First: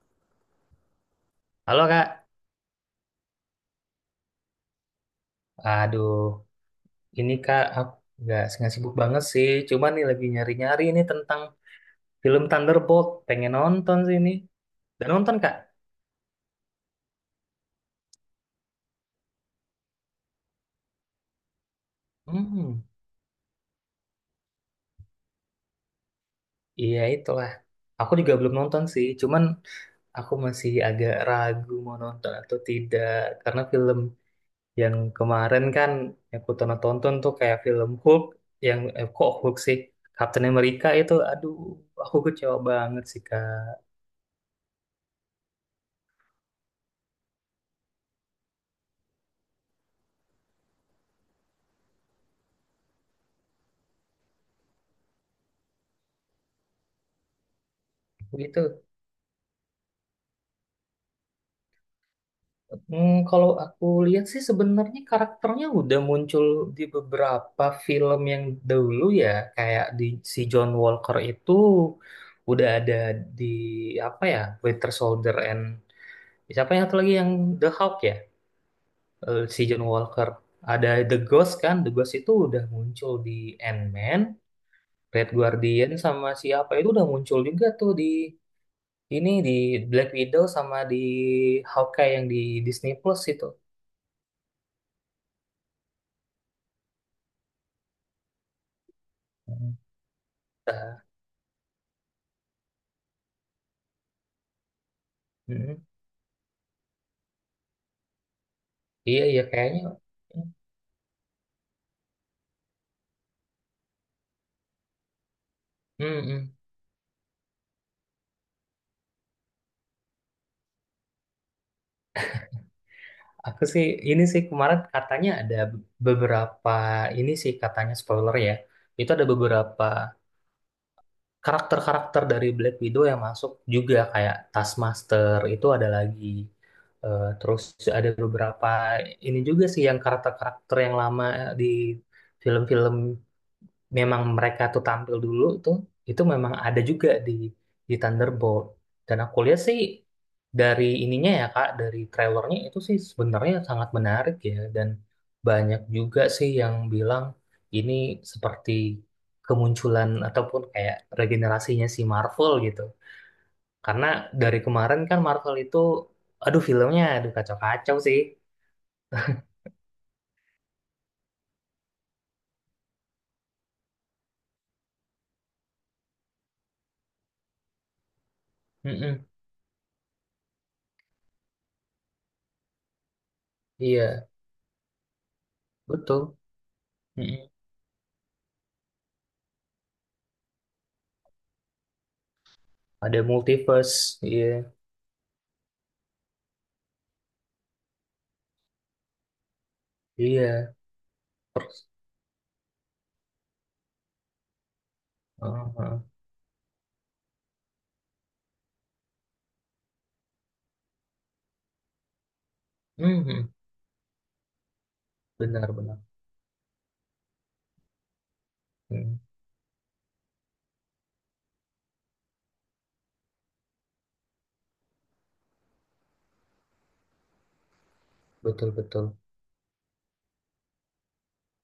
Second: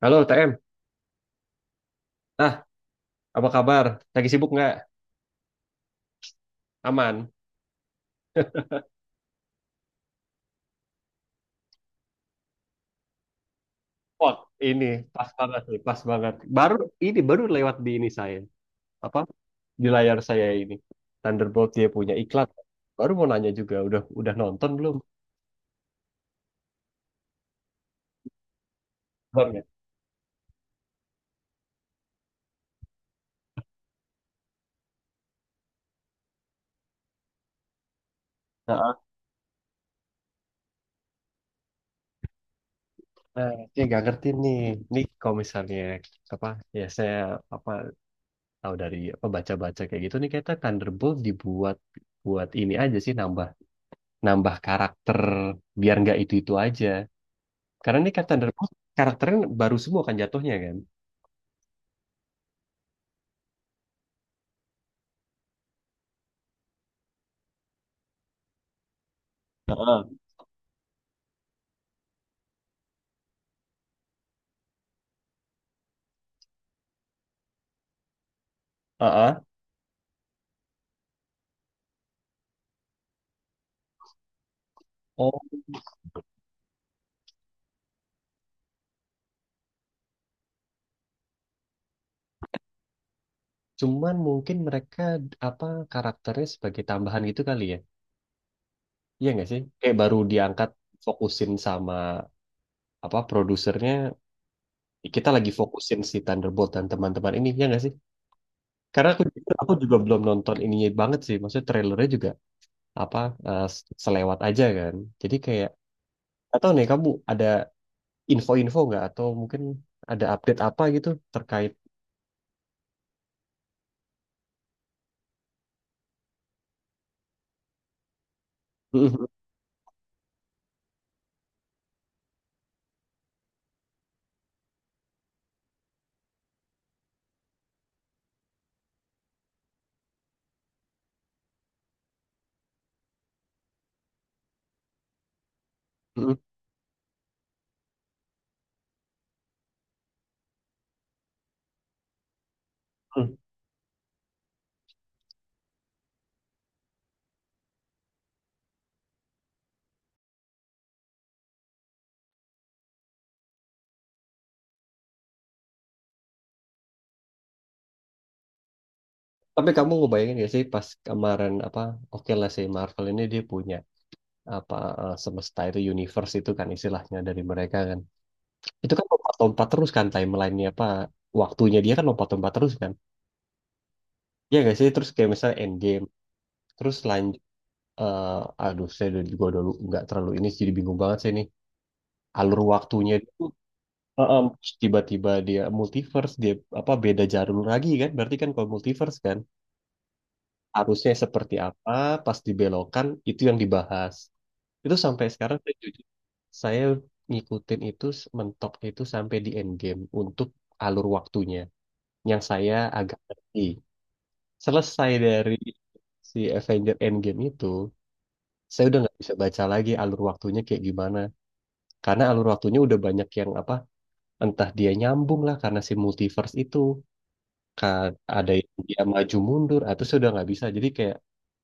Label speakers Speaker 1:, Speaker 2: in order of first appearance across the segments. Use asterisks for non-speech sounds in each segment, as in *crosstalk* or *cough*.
Speaker 1: Halo TM,
Speaker 2: Halo Kak,
Speaker 1: nah apa kabar? Lagi sibuk nggak?
Speaker 2: aduh
Speaker 1: Aman?
Speaker 2: ini Kak aku nggak sibuk banget sih, cuman nih lagi nyari-nyari ini tentang film Thunderbolt, pengen nonton sih ini.
Speaker 1: Wah, ini
Speaker 2: Dan
Speaker 1: pas
Speaker 2: nonton Kak?
Speaker 1: banget nih, pas banget. Baru ini baru lewat di ini saya, apa di layar saya. Ini Thunderbolt dia punya iklan.
Speaker 2: Hmm,
Speaker 1: Baru mau nanya juga, udah nonton belum?
Speaker 2: iya itulah. Aku juga belum nonton sih, cuman
Speaker 1: Belum ya?
Speaker 2: aku masih agak ragu mau nonton atau tidak karena film yang kemarin kan yang aku tonton-tonton tuh kayak film Hulk yang
Speaker 1: Nah,
Speaker 2: kok Hulk sih Captain America itu, aduh aku kecewa banget sih
Speaker 1: nah, saya
Speaker 2: Kak.
Speaker 1: nggak ngerti nih kalau misalnya apa ya, saya apa tahu dari baca-baca kayak gitu, nih kayaknya Thunderbolt dibuat buat ini aja sih, nambah nambah karakter biar nggak itu itu aja. Karena ini kan
Speaker 2: Gitu.
Speaker 1: Thunderbolt, karakternya baru semua kan jatuhnya kan.
Speaker 2: Hmm, kalau aku lihat sih sebenarnya karakternya udah muncul di beberapa film yang dahulu ya, kayak di si John Walker itu udah ada di apa ya, Winter Soldier and siapa yang satu lagi yang The Hulk ya.
Speaker 1: Heeh.
Speaker 2: Eh, si John Walker. Ada The Ghost kan, The Ghost itu udah muncul di Ant-Man, Red
Speaker 1: Oh,
Speaker 2: Guardian sama siapa itu udah muncul juga tuh di ini di Black Widow sama di Hawkeye yang di Disney Plus itu.
Speaker 1: cuman mungkin mereka apa karakternya sebagai tambahan gitu kali ya. Iya nggak sih? Kayak baru diangkat, fokusin sama produsernya. Kita lagi
Speaker 2: Mm-mm.
Speaker 1: fokusin si Thunderbolt dan teman-teman ini, ya nggak sih? Karena
Speaker 2: Iya,
Speaker 1: aku
Speaker 2: iya
Speaker 1: aku
Speaker 2: kayaknya.
Speaker 1: juga belum nonton ininya banget sih. Maksudnya trailernya juga apa eh, selewat aja kan. Jadi kayak,
Speaker 2: Mm-mm.
Speaker 1: atau nih kamu ada info-info nggak atau mungkin ada update apa gitu terkait.
Speaker 2: Aku sih ini sih kemarin katanya ada beberapa ini sih katanya spoiler ya. Itu ada beberapa karakter-karakter dari Black Widow yang masuk juga kayak Taskmaster itu ada lagi. Terus ada beberapa ini juga sih yang karakter-karakter yang lama di film-film memang mereka tuh tampil dulu tuh itu memang ada juga di Thunderbolt dan aku lihat sih dari ininya ya Kak dari trailernya itu sih
Speaker 1: *laughs*
Speaker 2: sebenarnya sangat menarik ya dan banyak juga sih yang bilang ini seperti kemunculan ataupun kayak regenerasinya si Marvel gitu karena dari kemarin kan Marvel itu aduh filmnya aduh kacau-kacau sih.
Speaker 1: Tapi kamu ngebayangin gak sih, pas kemarin oke lah sih, Marvel ini dia punya apa semesta itu, universe itu kan istilahnya dari mereka kan. Itu kan
Speaker 2: Mm-mm.
Speaker 1: lompat-lompat terus kan, timelinenya, waktunya dia kan lompat-lompat terus kan.
Speaker 2: Iya
Speaker 1: Iya gak sih, terus kayak misalnya Endgame
Speaker 2: betul.
Speaker 1: terus lanjut,
Speaker 2: Mm-mm.
Speaker 1: aduh saya udah dulu nggak terlalu ini, jadi bingung banget sih ini alur waktunya
Speaker 2: Ada
Speaker 1: itu.
Speaker 2: multiverse. Iya,
Speaker 1: Terus tiba-tiba dia multiverse, dia beda jalur lagi kan, berarti kan kalau multiverse kan
Speaker 2: iya.
Speaker 1: harusnya seperti
Speaker 2: Terus.
Speaker 1: apa pas dibelokan itu yang dibahas. Itu sampai sekarang
Speaker 2: Oh,
Speaker 1: saya jujur,
Speaker 2: heeh.
Speaker 1: saya ngikutin itu mentok itu sampai di Endgame untuk alur waktunya yang saya agak
Speaker 2: Mhm.
Speaker 1: ngerti. Selesai dari
Speaker 2: Benar, benar.
Speaker 1: si Avenger Endgame itu, saya udah nggak
Speaker 2: Mhm.
Speaker 1: bisa baca lagi alur waktunya kayak gimana. Karena alur waktunya udah banyak yang apa, entah dia nyambung lah karena si multiverse itu. Ka- Ada
Speaker 2: Betul,
Speaker 1: yang dia
Speaker 2: betul.
Speaker 1: maju mundur, atau saya udah nggak bisa. Jadi kayak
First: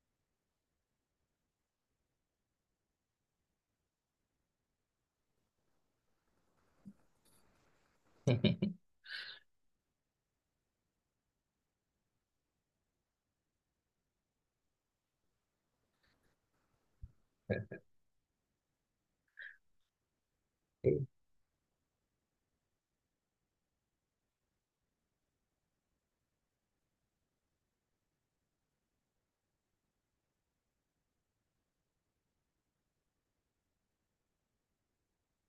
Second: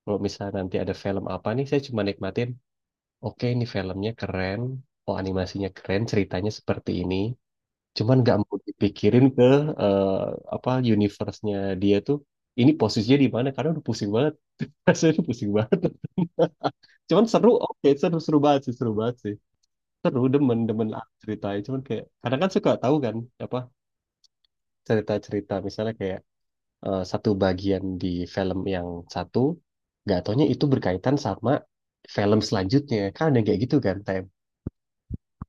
Speaker 1: kalau misalnya nanti ada film apa nih, saya cuma nikmatin, oke ini filmnya keren, oh animasinya keren, ceritanya seperti ini. Cuman nggak mau
Speaker 2: *laughs*
Speaker 1: dipikirin ke eh, apa universe-nya dia tuh. Ini posisinya di mana? Karena udah pusing banget. *laughs* Rasanya udah pusing banget. *laughs* Cuman seru, oke seru seru banget sih, seru banget sih. Seru, demen demen lah ceritanya. Cuman kayak kadang kan suka tahu kan apa cerita-cerita, misalnya kayak satu bagian di film yang satu, nggak taunya itu berkaitan sama film selanjutnya. Kan ada yang kayak gitu kan, Tem.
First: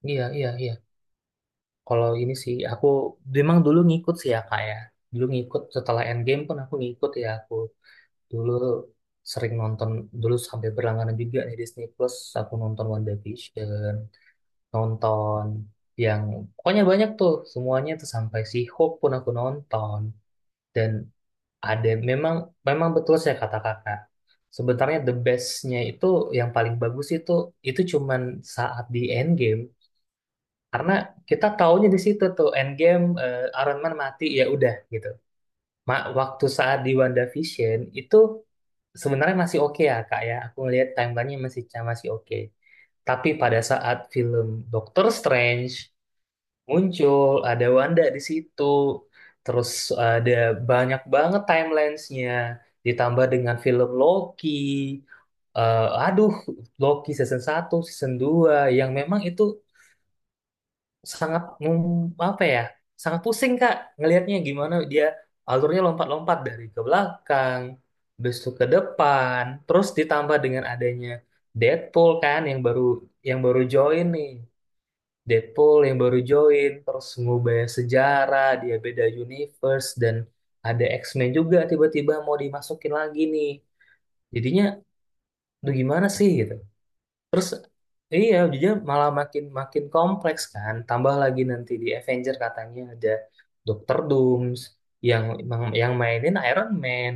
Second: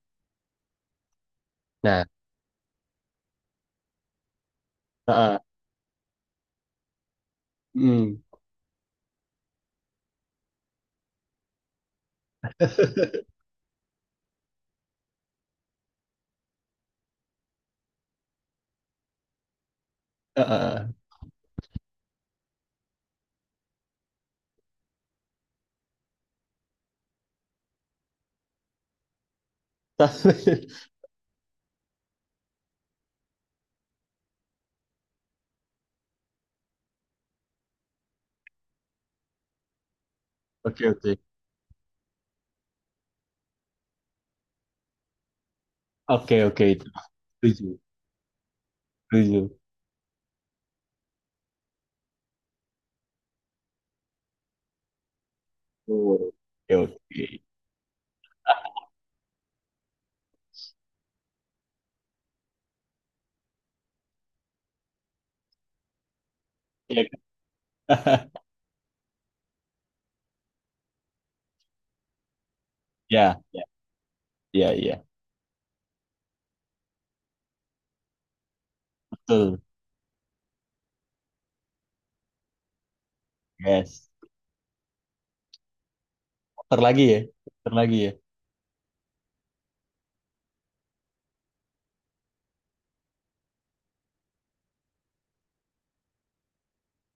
Speaker 2: Iya, iya, iya.
Speaker 1: Nah,
Speaker 2: Kalau ini sih, aku memang dulu ngikut sih ya, Kak ya. Dulu
Speaker 1: heeh.
Speaker 2: ngikut, setelah Endgame pun aku ngikut ya. Aku
Speaker 1: Hmm,
Speaker 2: dulu sering nonton, dulu sampai berlangganan juga nih Disney Plus. Aku nonton WandaVision, nonton yang... Pokoknya banyak tuh, semuanya tuh sampai si Hope pun aku nonton.
Speaker 1: heeh.
Speaker 2: Dan ada memang memang betul saya kata kakak. Sebenarnya the bestnya itu yang paling bagus itu cuman saat di end game
Speaker 1: *laughs*
Speaker 2: karena kita taunya di situ tuh end game Iron Man mati ya udah gitu. Ma- waktu saat di WandaVision itu sebenarnya masih oke ya kak ya. Aku
Speaker 1: Oke,
Speaker 2: ngelihat
Speaker 1: oke.
Speaker 2: timelinenya masih masih oke. Tapi pada saat film Doctor Strange
Speaker 1: Oke, oke itu.
Speaker 2: muncul
Speaker 1: Setuju,
Speaker 2: ada Wanda di situ
Speaker 1: setuju.
Speaker 2: terus ada banyak banget timelinesnya ditambah dengan film Loki.
Speaker 1: Betul.
Speaker 2: Aduh
Speaker 1: Oke,
Speaker 2: Loki
Speaker 1: oke.
Speaker 2: season satu season dua
Speaker 1: Ah,
Speaker 2: yang memang itu sangat mem- apa ya sangat pusing Kak ngelihatnya gimana dia alurnya lompat-lompat dari ke
Speaker 1: ya.
Speaker 2: belakang habis
Speaker 1: *laughs*
Speaker 2: itu ke depan terus ditambah dengan adanya Deadpool kan yang baru
Speaker 1: Ya,
Speaker 2: yang baru
Speaker 1: ya,
Speaker 2: join nih
Speaker 1: ya, ya.
Speaker 2: Deadpool yang baru join, terus ngubah sejarah, dia beda
Speaker 1: Betul.
Speaker 2: universe, dan ada X-Men juga tiba-tiba mau dimasukin lagi nih.
Speaker 1: Yes.
Speaker 2: Jadinya, tuh gimana sih gitu.
Speaker 1: Terlagi lagi ya.
Speaker 2: Terus,
Speaker 1: Puter lagi ya.
Speaker 2: iya, jadinya malah makin makin kompleks kan. Tambah lagi nanti di Avenger katanya ada Doctor Dooms yang yang mainin Iron Man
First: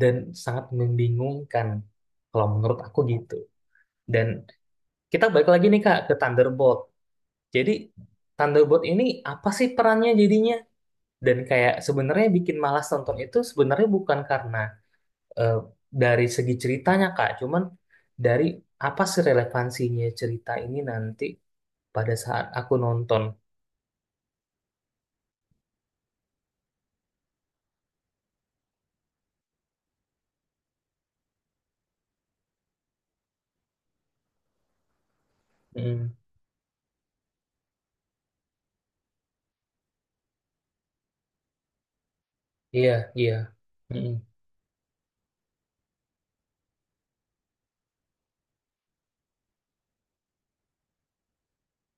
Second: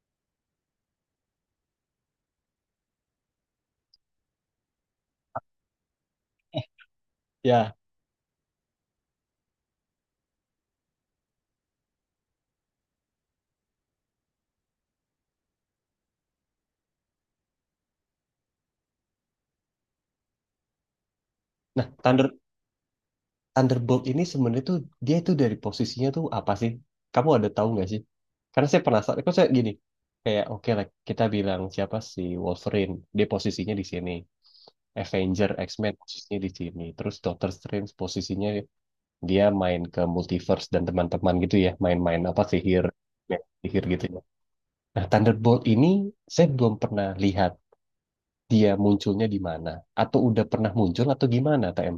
Speaker 2: dan sangat membingungkan kalau menurut aku gitu. Dan kita balik lagi nih Kak ke Thunderbolt. Jadi
Speaker 1: Ya.
Speaker 2: Thunderbolt ini apa sih perannya jadinya? Dan kayak sebenarnya bikin malas nonton itu sebenarnya bukan karena eh, dari segi ceritanya Kak, cuman dari apa sih relevansinya cerita ini nanti
Speaker 1: Nah,
Speaker 2: pada saat aku nonton.
Speaker 1: Thunderbolt ini sebenarnya tuh, dia tuh dari posisinya tuh apa sih? Kamu ada tahu nggak sih? Karena saya penasaran. Kok saya gini, kayak oke lah kita bilang siapa sih Wolverine? Dia posisinya di sini. Avenger, X-Men
Speaker 2: Mm,
Speaker 1: posisinya di sini. Terus Doctor Strange posisinya dia main ke multiverse dan teman-teman gitu ya, main-main sihir
Speaker 2: iya, iya.
Speaker 1: ya, sihir gitu
Speaker 2: Mm.
Speaker 1: ya. Nah, Thunderbolt ini saya belum pernah lihat dia munculnya di mana, atau udah pernah muncul atau gimana, TM?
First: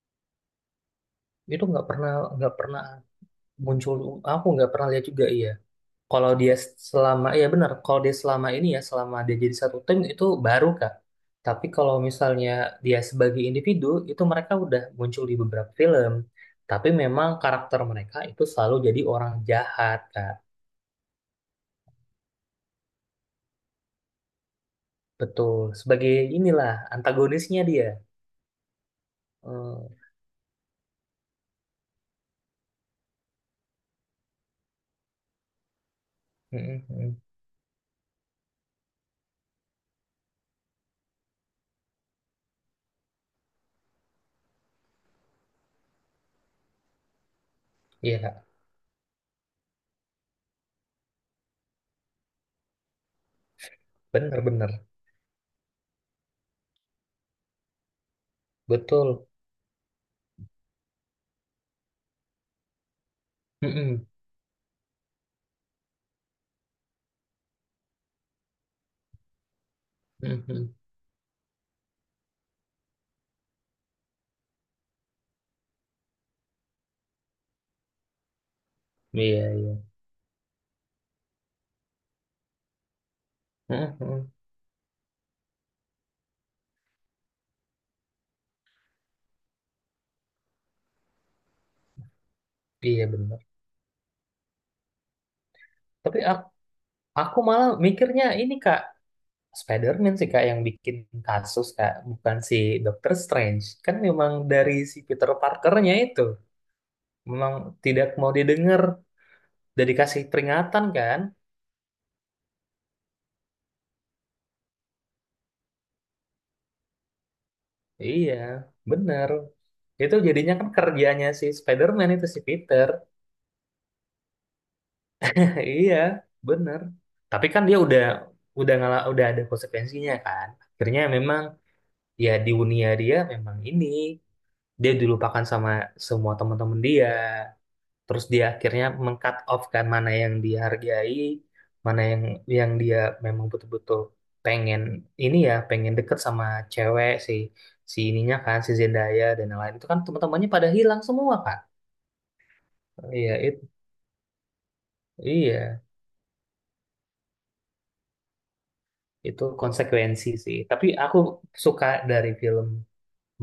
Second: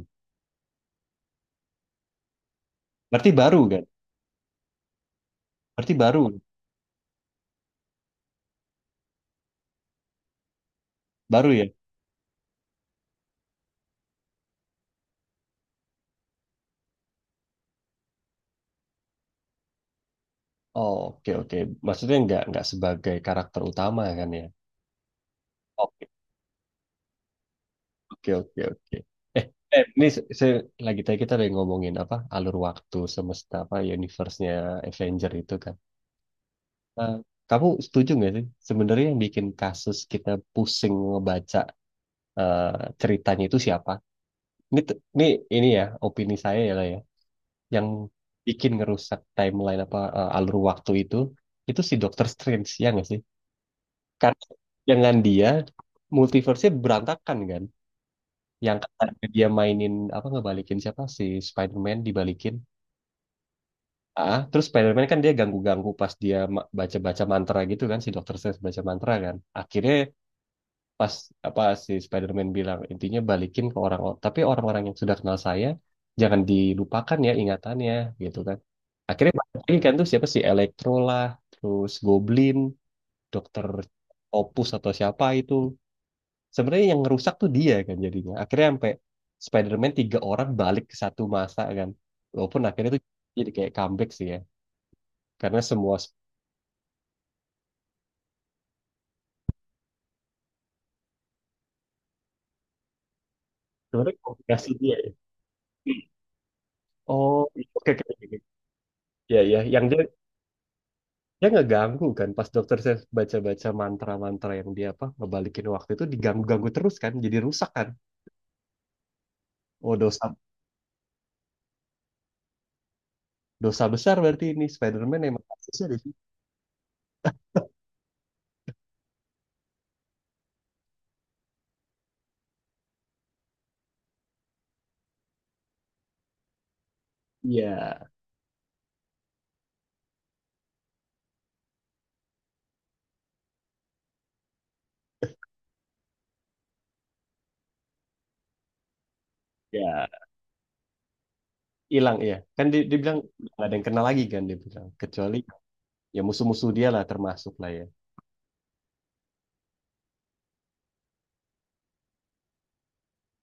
Speaker 2: Itu nggak pernah
Speaker 1: Berarti baru kan?
Speaker 2: muncul aku nggak pernah lihat juga iya.
Speaker 1: Berarti baru
Speaker 2: Kalau dia selama, ya benar, kalau dia selama ini ya, selama dia jadi satu tim itu baru Kak.
Speaker 1: baru ya.
Speaker 2: Tapi kalau misalnya dia sebagai individu, itu mereka udah muncul di beberapa film. Tapi memang karakter mereka itu selalu jadi orang jahat Kak.
Speaker 1: Oh, oke oke. Maksudnya nggak sebagai karakter utama kan ya?
Speaker 2: Betul,
Speaker 1: Oke,
Speaker 2: sebagai inilah antagonisnya dia.
Speaker 1: oke. Oke, oke. Eh,
Speaker 2: Hmm,
Speaker 1: ini saya, lagi tadi kita lagi ngomongin alur waktu, semesta, universe-nya Avenger itu kan.
Speaker 2: mm, mm,
Speaker 1: Nah,
Speaker 2: mm.
Speaker 1: kamu setuju nggak sih? Sebenarnya yang bikin kasus kita pusing ngebaca eh, ceritanya itu siapa? Ini, t- ini, ini ya, opini saya ya lah ya. Yang
Speaker 2: Iya Kak,
Speaker 1: bikin ngerusak timeline, alur waktu itu si Dr. Strange, ya nggak sih? Karena
Speaker 2: benar-benar,
Speaker 1: dengan dia, multiverse-nya berantakan kan? Yang katanya
Speaker 2: betul.
Speaker 1: dia mainin, ngebalikin siapa? Si Spider-Man dibalikin.
Speaker 2: Mm, mm,
Speaker 1: Ah, terus Spider-Man kan dia ganggu-ganggu pas dia baca-baca mantra gitu kan, si Dr. Strange baca mantra kan. Akhirnya
Speaker 2: mm, mm.
Speaker 1: pas si Spider-Man bilang intinya balikin ke orang, tapi orang-orang yang sudah kenal saya jangan dilupakan ya ingatannya gitu kan. Akhirnya
Speaker 2: Iya,
Speaker 1: balik lagi
Speaker 2: iya.
Speaker 1: kan tuh siapa sih, Electro lah, terus Goblin, Dokter
Speaker 2: Mm, mm, mm.
Speaker 1: Opus atau siapa itu. Sebenarnya yang ngerusak tuh dia kan jadinya, akhirnya sampai Spider-Man tiga orang balik ke satu masa kan, walaupun akhirnya tuh
Speaker 2: Iya
Speaker 1: jadi
Speaker 2: benar.
Speaker 1: kayak comeback sih ya, karena semua
Speaker 2: Tapi ak- aku malah mikirnya ini Kak, Spider-Man sih kak yang bikin kasus kak, bukan si Doctor Strange. Kan
Speaker 1: sebenarnya
Speaker 2: memang
Speaker 1: kombinasi
Speaker 2: dari
Speaker 1: dia
Speaker 2: si
Speaker 1: ya.
Speaker 2: Peter Parkernya itu
Speaker 1: Oh,
Speaker 2: memang
Speaker 1: iya, oke, oke,
Speaker 2: tidak mau
Speaker 1: oke.
Speaker 2: didengar,
Speaker 1: Ya, ya, yang
Speaker 2: udah
Speaker 1: dia,
Speaker 2: dikasih peringatan kan?
Speaker 1: ya nggak ganggu kan pas dokter saya baca-baca mantra-mantra yang dia ngebalikin waktu itu, diganggu-ganggu terus kan jadi rusak kan.
Speaker 2: Iya, bener.
Speaker 1: Oh,
Speaker 2: Itu
Speaker 1: dosa,
Speaker 2: jadinya kan kerjanya si Spider-Man itu si Peter.
Speaker 1: dosa besar, berarti ini Spider-Man emang
Speaker 2: *laughs*
Speaker 1: kasusnya
Speaker 2: Iya,
Speaker 1: di situ
Speaker 2: bener. Tapi kan dia udah ngala, udah ada konsekuensinya kan. Akhirnya memang ya di dunia dia memang ini dia dilupakan sama semua teman-teman dia.
Speaker 1: ya.
Speaker 2: Terus dia akhirnya meng-cut off kan mana yang dihargai mana yang dia memang betul-betul pengen ini ya pengen deket sama cewek si si ininya kan si Zendaya dan lain lain itu kan
Speaker 1: Ya,
Speaker 2: teman-temannya pada hilang semua kan
Speaker 1: hilang ya kan, dibilang
Speaker 2: iya itu
Speaker 1: nggak ada yang kenal lagi kan dia bilang, kecuali
Speaker 2: iya
Speaker 1: ya musuh-musuh dia lah termasuk lah ya.
Speaker 2: itu konsekuensi sih tapi aku suka dari film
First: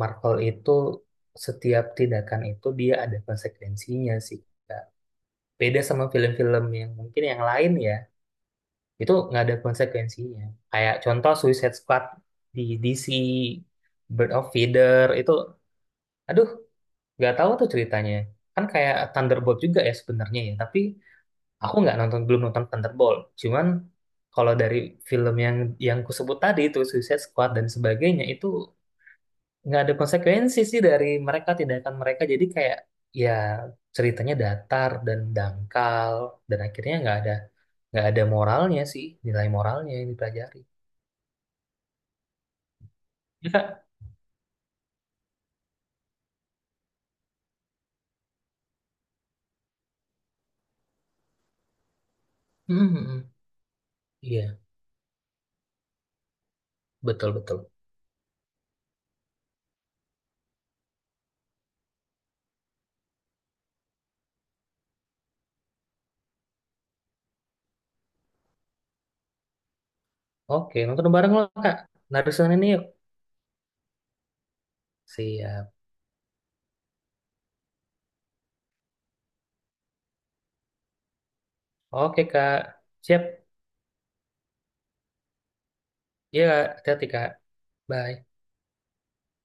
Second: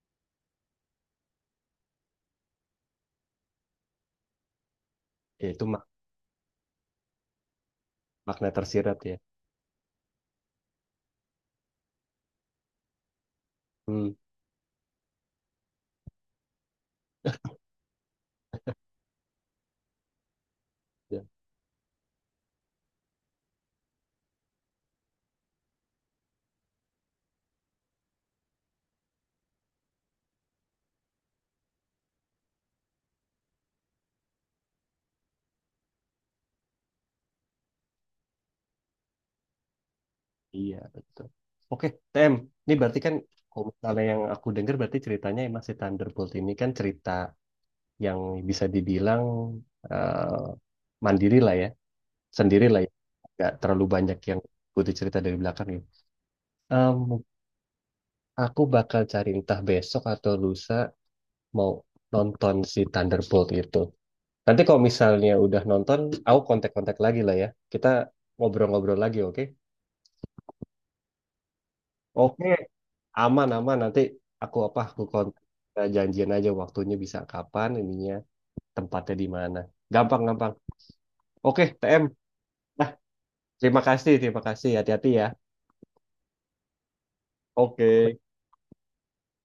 Speaker 2: Marvel itu setiap tindakan itu dia ada konsekuensinya sih Kak.
Speaker 1: Ya, itu
Speaker 2: Beda sama film-film yang mungkin yang lain ya
Speaker 1: makna tersirat
Speaker 2: itu
Speaker 1: ya.
Speaker 2: nggak ada konsekuensinya kayak contoh Suicide Squad di DC
Speaker 1: Hmm.
Speaker 2: Bird of Feather itu aduh nggak tahu tuh ceritanya kan kayak Thunderbolt juga ya sebenarnya ya tapi
Speaker 1: Ya,
Speaker 2: aku nggak nonton belum nonton Thunderbolt cuman kalau dari film yang kusebut tadi itu Suicide Squad dan sebagainya itu nggak ada konsekuensi sih dari mereka tindakan mereka jadi kayak ya ceritanya datar dan dangkal dan akhirnya nggak ada moralnya sih nilai moralnya yang dipelajari.
Speaker 1: iya betul, oke TM. Ini berarti kan
Speaker 2: Ya,
Speaker 1: kalau
Speaker 2: Kak.
Speaker 1: misalnya yang aku dengar, berarti ceritanya emang si Thunderbolt ini kan cerita yang bisa dibilang eh, mandiri lah ya, sendiri lah ya,
Speaker 2: Hmm, hmm.
Speaker 1: nggak terlalu banyak yang
Speaker 2: Iya,
Speaker 1: butuh cerita dari belakang ya. Em,
Speaker 2: betul betul.
Speaker 1: aku bakal cari entah besok atau lusa mau nonton si Thunderbolt itu. Nanti kalau misalnya udah nonton, aku kontak-kontak lagi lah ya. Kita ngobrol-ngobrol lagi, oke?
Speaker 2: Oke, nonton bareng loh, Kak.
Speaker 1: Oke,
Speaker 2: Narisan ini yuk.
Speaker 1: aman aman. Nanti aku apa? Aku kontak.
Speaker 2: Siap.
Speaker 1: Kita janjian aja waktunya bisa kapan, ininya tempatnya di mana. Gampang gampang. Oke, TM.
Speaker 2: Oke, Kak. Siap.
Speaker 1: Terima kasih, terima kasih. Hati-hati ya.
Speaker 2: Iya, Kak. Hati-hati, Kak.
Speaker 1: Oke.
Speaker 2: Bye.